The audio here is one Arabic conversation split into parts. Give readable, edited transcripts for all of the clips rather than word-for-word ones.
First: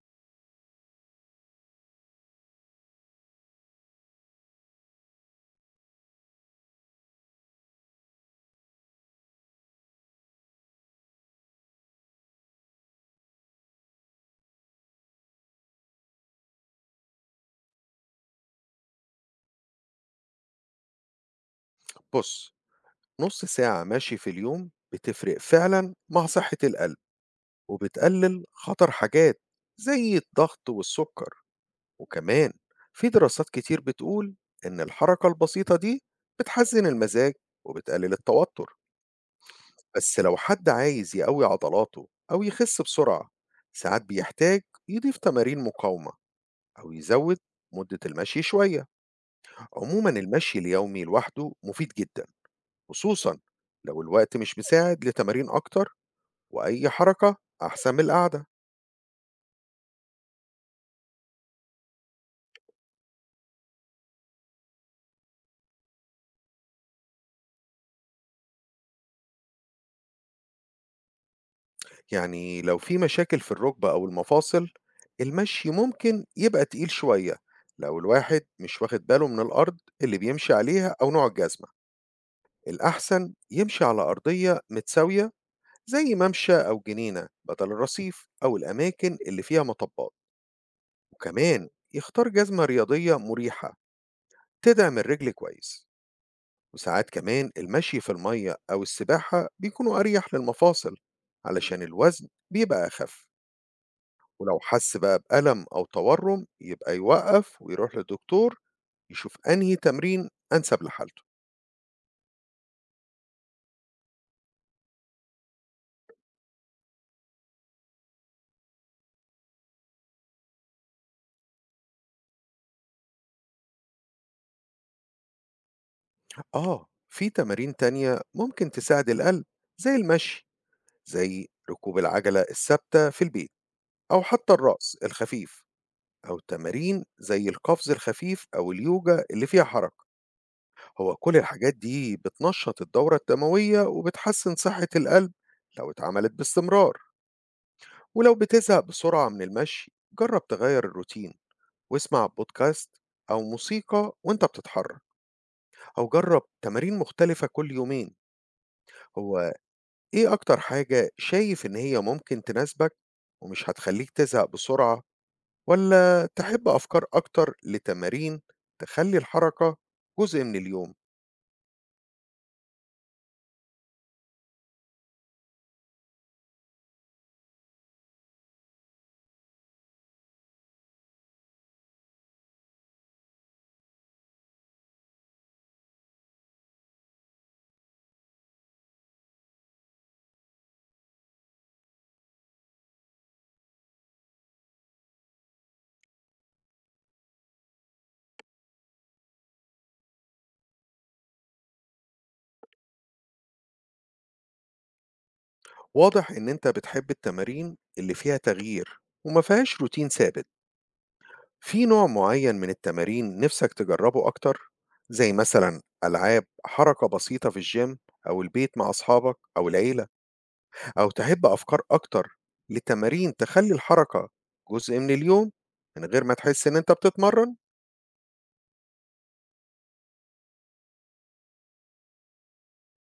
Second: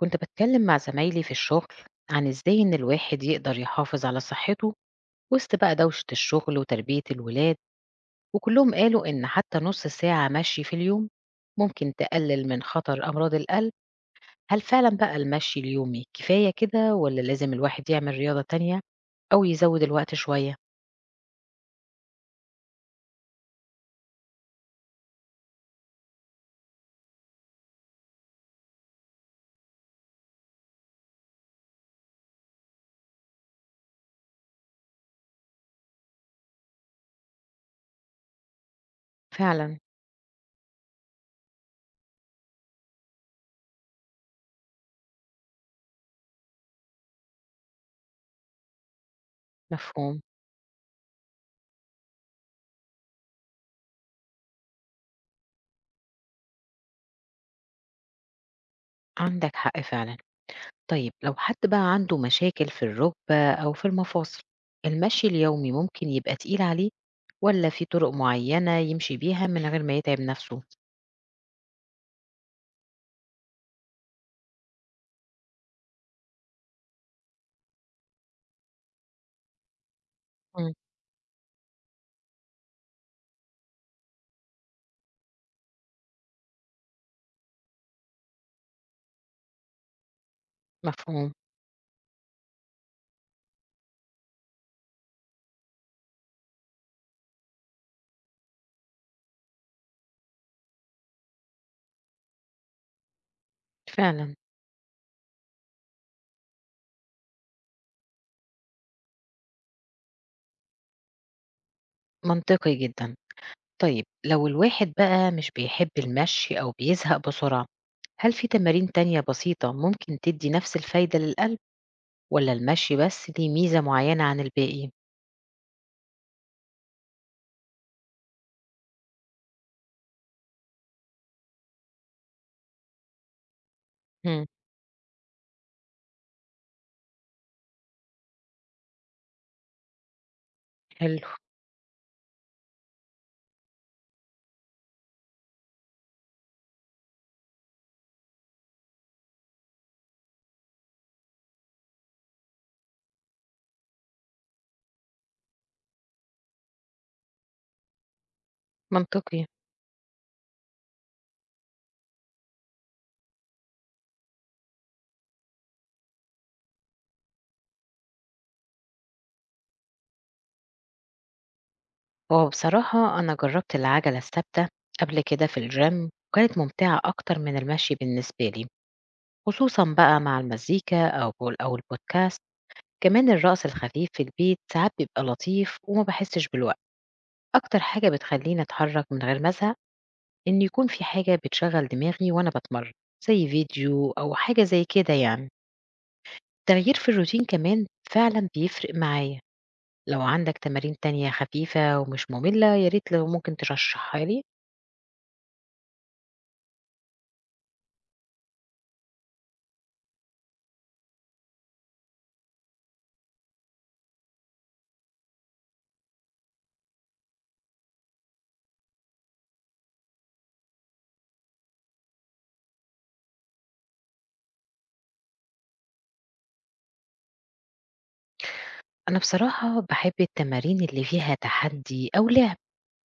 كنت بتكلم مع زمايلي في الشغل عن ازاي ان الواحد يقدر يحافظ على صحته وسط بقى دوشة الشغل وتربية الولاد وكلهم قالوا ان حتى نص ساعة مشي في اليوم ممكن تقلل من خطر أمراض القلب. هل فعلا بقى المشي اليومي كفاية كده ولا لازم الواحد يعمل رياضة تانية أو يزود الوقت شوية؟ بص، نص ساعة مشي في اليوم بتفرق فعلا مع صحة القلب، وبتقلل خطر حاجات زي الضغط والسكر. وكمان في دراسات كتير بتقول إن الحركة البسيطة دي بتحسن المزاج وبتقلل التوتر. فعلا. بس لو حد عايز يقوي عضلاته أو يخس بسرعة، ساعات بيحتاج يضيف تمارين مقاومة أو يزود مدة المشي شوية. عموما مفهوم. المشي اليومي لوحده مفيد جدا، خصوصا لو الوقت مش مساعد لتمارين أكتر، وأي حركة أحسن من القعدة. عندك حق فعلا. طيب لو حد بقى عنده مشاكل في الركبة أو في المفاصل المشي اليومي ممكن يبقى تقيل عليه ولا في طرق معينة يمشي بيها من غير ما يتعب نفسه؟ يعني لو في مشاكل في الركبة أو المفاصل، المشي ممكن يبقى تقيل شوية لو الواحد مش واخد باله من الأرض اللي بيمشي مم، عليها أو نوع الجزمة. الأحسن يمشي على أرضية متساوية، زي ممشى أو جنينة بدل الرصيف أو الأماكن اللي فيها مطبات. مفهوم. وكمان يختار جزمة رياضية مريحة تدعم الرجل كويس. وساعات كمان المشي في المية أو السباحة بيكونوا أريح للمفاصل علشان الوزن بيبقى أخف. فعلا. ولو حس بقى بألم أو تورم يبقى يوقف ويروح للدكتور يشوف أنهي تمرين أنسب لحالته. منطقي جدا. طيب لو الواحد بقى مش بيحب المشي أو بيزهق بسرعة، هل في تمارين تانية بسيطة ممكن تدي نفس الفايدة للقلب ولا المشي بس ليه ميزة معينة عن الباقي؟ آه، في تمارين تانية ممكن تساعد القلب زي المشي، زي ركوب العجلة الثابتة في البيت، أو مم، حتى الرأس الخفيف، أو تمارين زي القفز الخفيف أو اليوجا اللي فيها حركة. هو حلو. كل الحاجات دي بتنشط الدورة الدموية وبتحسن صحة القلب لو اتعملت باستمرار. ولو بتزهق بسرعة من المشي، جرب تغير الروتين، واسمع بودكاست أو موسيقى وانت بتتحرك، أو جرب تمارين مختلفة كل يومين. منطقي. هو ايه أكتر حاجة شايف إن هي ممكن تناسبك ومش هتخليك تزهق بسرعة؟ ولا تحب أفكار أكتر لتمارين تخلي الحركة جزء من اليوم؟ هو بصراحة أنا جربت العجلة الثابتة قبل كده في الجيم وكانت ممتعة أكتر من المشي بالنسبة لي، خصوصا بقى مع المزيكا أو البودكاست. كمان الرقص الخفيف في البيت ساعات بيبقى لطيف وما بحسش بالوقت. أكتر حاجة بتخليني أتحرك من غير ما أزهق إن يكون في حاجة بتشغل دماغي وأنا بتمرن، زي فيديو أو حاجة زي كده يعني. التغيير في الروتين كمان فعلا بيفرق معايا. لو عندك تمارين تانية خفيفة ومش مملة ياريت لو ممكن ترشحها لي. واضح إن أنت بتحب التمارين اللي فيها تغيير وما فيهاش روتين ثابت. في نوع معين من التمارين نفسك تجربه أكتر، زي مثلا ألعاب حركة بسيطة في الجيم أو البيت مع أصحابك أو العيلة؟ أو تحب أفكار أكتر لتمارين تخلي الحركة جزء من اليوم من غير ما تحس إن أنت بتتمرن؟ أنا بصراحة باحب التمارين اللي فيها تحدي أو لعب،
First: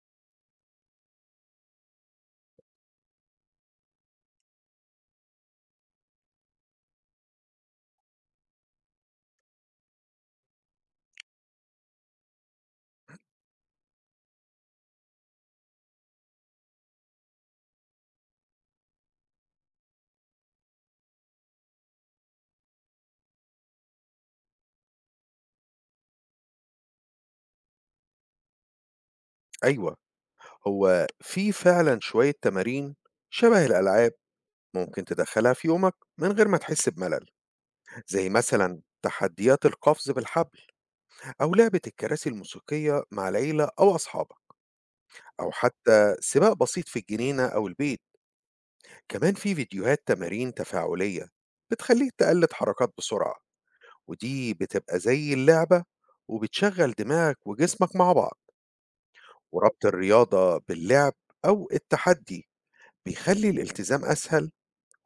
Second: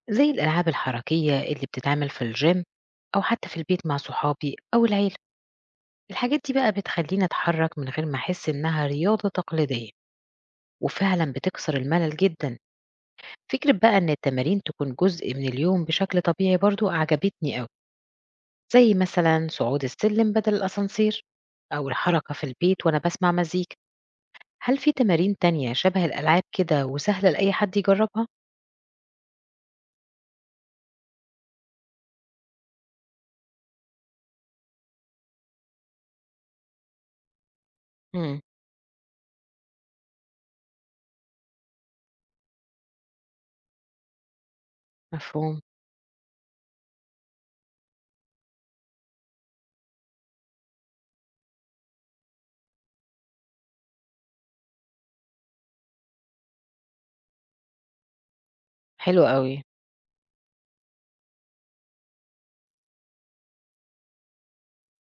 زي الألعاب الحركية اللي بتتعمل في الgym أو حتى في البيت مع صحابي أو العيلة، الحاجات دي بقى بتخلّيني أتحرك من غير ما أحس إنها رياضة تقليدية، وفعلًا بتكسر الملل جدًا، فكرة بقى إن التمارين تكون جزء من اليوم بشكل طبيعي برضه عجبتني أوي، زي مثلًا صعود السلم بدل الأسانسير، أو الحركة في البيت وأنا باسمع مزيكا، هل في تمارين تانية شبه الألعاب كده وسهلة لأي حد يجربها؟ أيوة، في فعلا شوية تمارين شبه الألعاب ممكن تدخلها في يومك من غير ما تحس بملل، زي إمم، مثلا تحديات القفز بالحبل، أو لعبة الكراسي الموسيقية مع العيلة أو أصحابك، أو مفهوم. حتى سباق بسيط في الجنينة أو البيت. كمان في فيديوهات تمارين تفاعلية بتخليك تقلد حركات بسرعة، ودي بتبقى زي اللعبة وبتشغل دماغك وجسمك مع بعض. حلو أوي. وربط الرياضة باللعب أو التحدي بيخلي الالتزام أسهل،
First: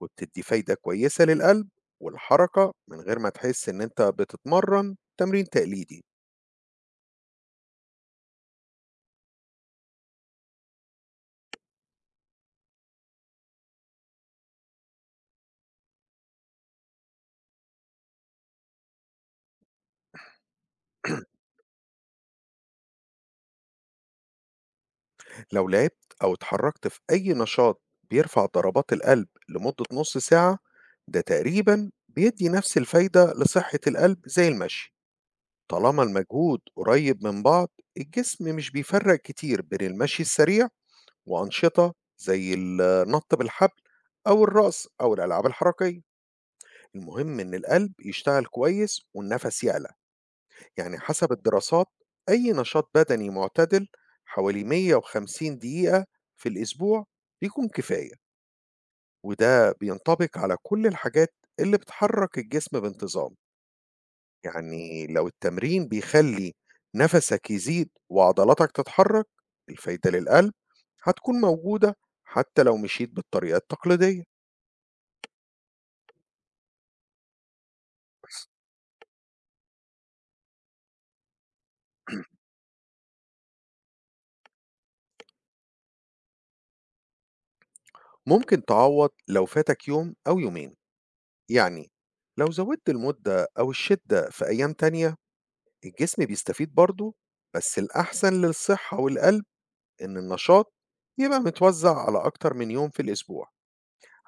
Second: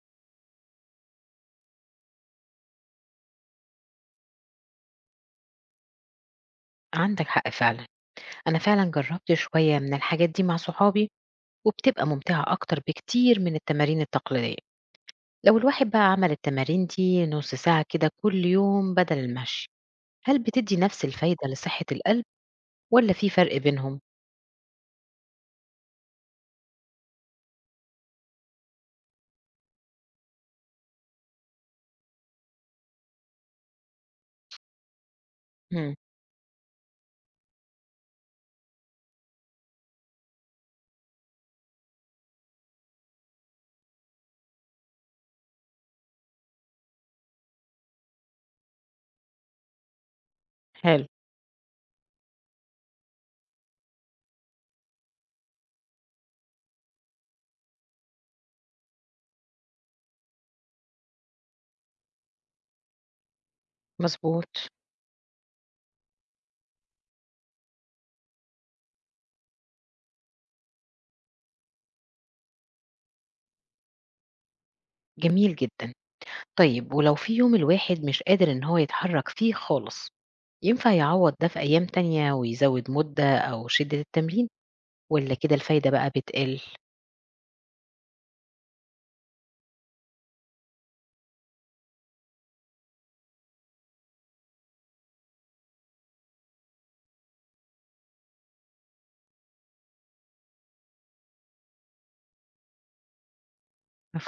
وبتدي فايدة كويسة للقلب والحركة من غير ما تحس إن أنت بتتمرن تمرين تقليدي. عندك حق فعلًا، أنا فعلًا جرّبت شوية من الحاجات دي مع صحابي، وبتبقى ممتعة أكتر بكتير من التمارين التقليدية، لو الواحد بقى عمل التمارين دي نُص ساعة كده كل يوم بدل المشي، هل بتدّي نفس الفايدة لصحة القلب والّا في فرق بينهم؟ لو لعبت أو اتحركت في أي نشاط بيرفع ضربات القلب لمدة نص ساعة، ده تقريبا بيدي نفس الفايدة لصحة القلب زي المشي، إمم، طالما المجهود قريب من بعض. الجسم مش بيفرق كتير بين المشي السريع وأنشطة زي النط بالحبل أو الرقص أو الألعاب الحركية. المهم إن القلب يشتغل كويس والنفس يعلى. يعني حلو. حسب الدراسات، أي نشاط بدني معتدل حوالي 150 دقيقة في الأسبوع بيكون كفاية، وده بينطبق على كل الحاجات اللي بتحرك الجسم بانتظام. مضبوط. يعني لو التمرين بيخلي نفسك يزيد وعضلاتك تتحرك، الفايدة للقلب هتكون موجودة حتى لو مشيت بالطريقة التقليدية. جميل جدًا. طيب ولو في يوم الواحد مش قادر إن هو يتحرك فيه خالص، ينفع يعوّض ده في أيام تانية ويزوّد مدة أو شدة التمرين والّا كده الفايدة بقى بتقِل؟ ممكن تعوض لو فاتك يوم أو يومين، يعني لو زودت المدة أو الشدة في أيام تانية الجسم بيستفيد برضه، بس الأحسن للصحة والقلب إن النشاط يبقى متوزع على أكتر من يوم في الأسبوع،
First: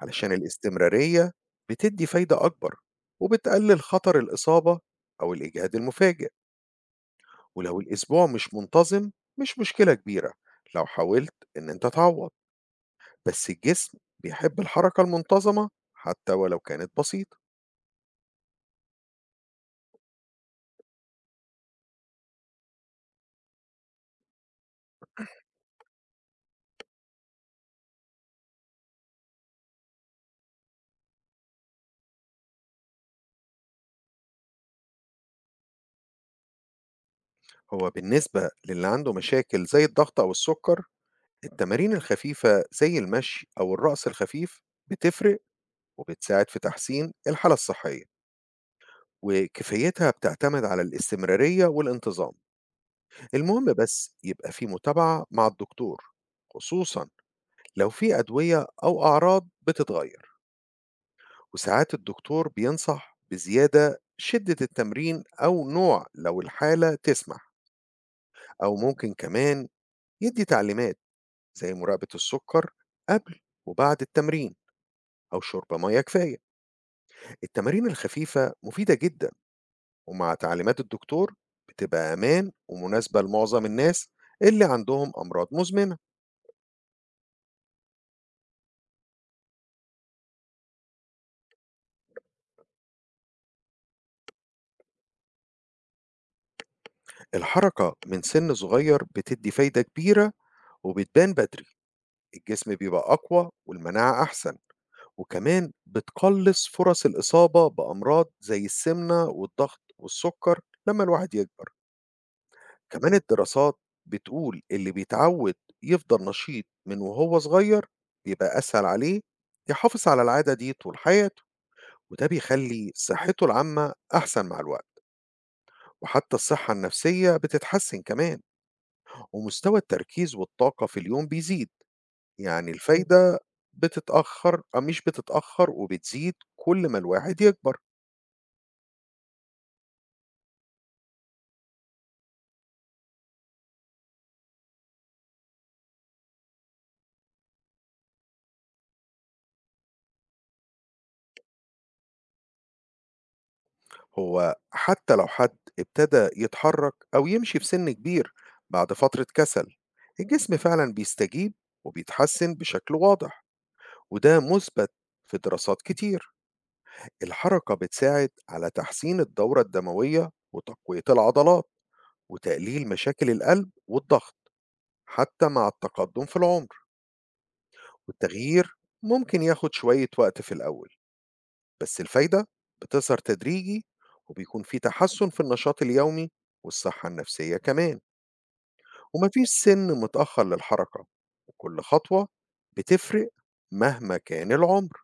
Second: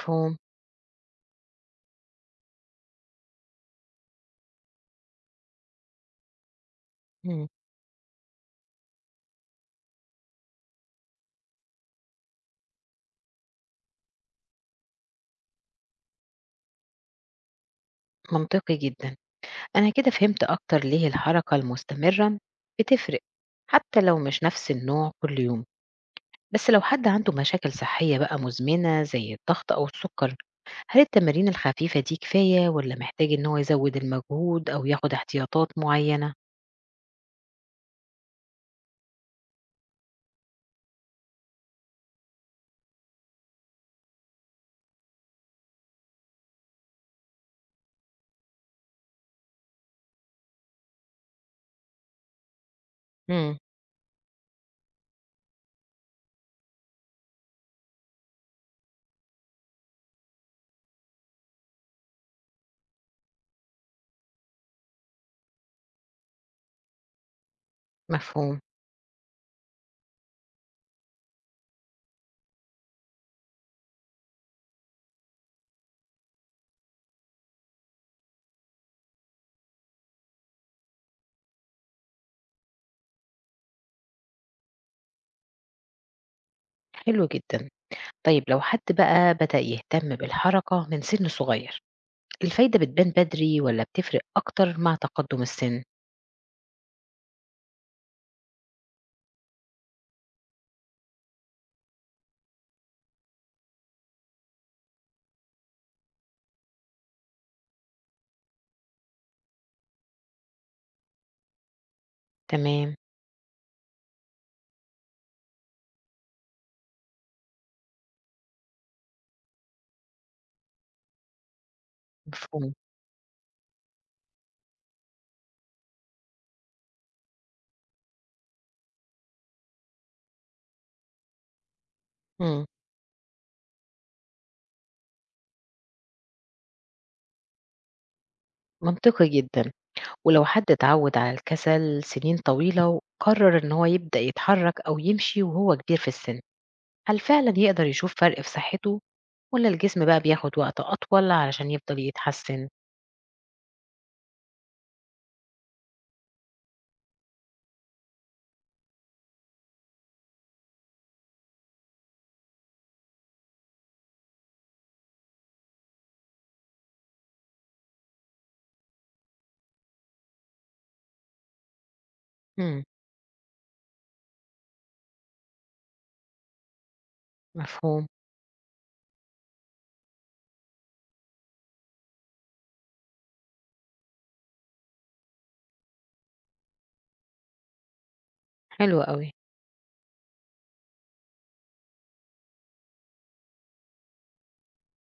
علشان الاستمرارية بتدي فايدة أكبر وبتقلل خطر الإصابة أو الإجهاد المفاجئ، إمم، ولو الأسبوع مش منتظم مش مشكلة كبيرة لو حاولت إن أنت تعوض، بس الجسم بيحب الحركة المنتظمة حتى ولو كانت بسيطة. منطقي جدًا. أنا كده فهمت أكتر ليه الحركة المستمرة بتفرق، حتى لو مش نفس النوع كل يوم. بس لو حد عنده مشاكل صحية بقى مزمنة زي الضغط أو السكر، هل التمارين الخفيفة دي كفاية والّا محتاج إن هو يزوّد المجهود أو ياخد احتياطات معينة؟ بالنسبة للي عنده مشاكل زي الضغط أو السكر، التمارين الخفيفة زي المشي أو الرقص الخفيف بتفرق وبتساعد في تحسين الحالة الصحية، وكفايتها بتعتمد على الاستمرارية والانتظام. إمم، المهم بس يبقى في متابعة مع الدكتور، خصوصا لو في أدوية أو أعراض بتتغير. وساعات الدكتور بينصح بزيادة شدة التمرين أو نوع لو الحالة تسمح، مفهوم. أو ممكن كمان يدي تعليمات زي مراقبة السكر قبل وبعد التمرين أو شرب مياه كفاية. التمارين الخفيفة مفيدة جدا، ومع تعليمات الدكتور بتبقى أمان ومناسبة لمعظم الناس اللي عندهم أمراض مزمنة. حلو جدًا. طيب لو حد بقى بدأ يهتم بالحركة من سن صغير، الفايدة بتبان بدري والّا بتفرق أكتر مع تقدم السن؟ الحركة من سن صغير بتدي فايدة كبيرة وبتبان بدري، الجسم بيبقى أقوى والمناعة أحسن، وكمان بتقلص فرص الإصابة بأمراض زي السمنة والضغط والسكر لما الواحد يكبر. تمام، كمان الدراسات بتقول اللي بيتعود يفضل نشيط من وهو صغير بيبقى أسهل عليه يحافظ على العادة دي طول حياته، وده مفهوم. بيخلي صحته العامة أحسن مع الوقت. وحتى الصحة النفسية بتتحسن كمان، ومستوى التركيز والطاقة في اليوم بيزيد. إمم. يعني الفايدة بتتأخر أو مش بتتأخر وبتزيد كل ما الواحد يكبر. منطقي جدًا. ولو حد اتعود على الكسل سنين طويلة وقرر إن هو يبدأ يتحرك أو يمشي وهو كبير في السن، هل فعلًا يقدر يشوف فرق في صحته والّا الجسم بقى بياخد وقت أطول علشان يفضل يتحسن؟ حتى لو حد ابتدى يتحرك أو يمشي في سن كبير بعد فترة كسل، الجسم فعلا بيستجيب وبيتحسن بشكل واضح، وده مثبت في دراسات كتير. الحركة بتساعد على تحسين الدورة الدموية وتقوية العضلات إمم، وتقليل مشاكل القلب والضغط حتى مع التقدم في العمر. مفهوم. والتغيير ممكن ياخد شوية وقت في الأول، بس الفايدة بتظهر تدريجي، وبيكون في تحسن في النشاط اليومي والصحة النفسية كمان. حلو أوي. ومفيش سن متأخر للحركة، وكل خطوة بتفرق مهما كان العمر.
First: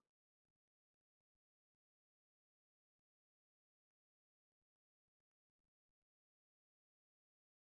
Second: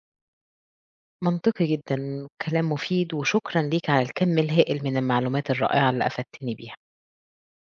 منطقي جدًا، كلام مفيد وشكرًا ليك على الكم الهائل من المعلومات الرائعة اللي أفدتني بيها.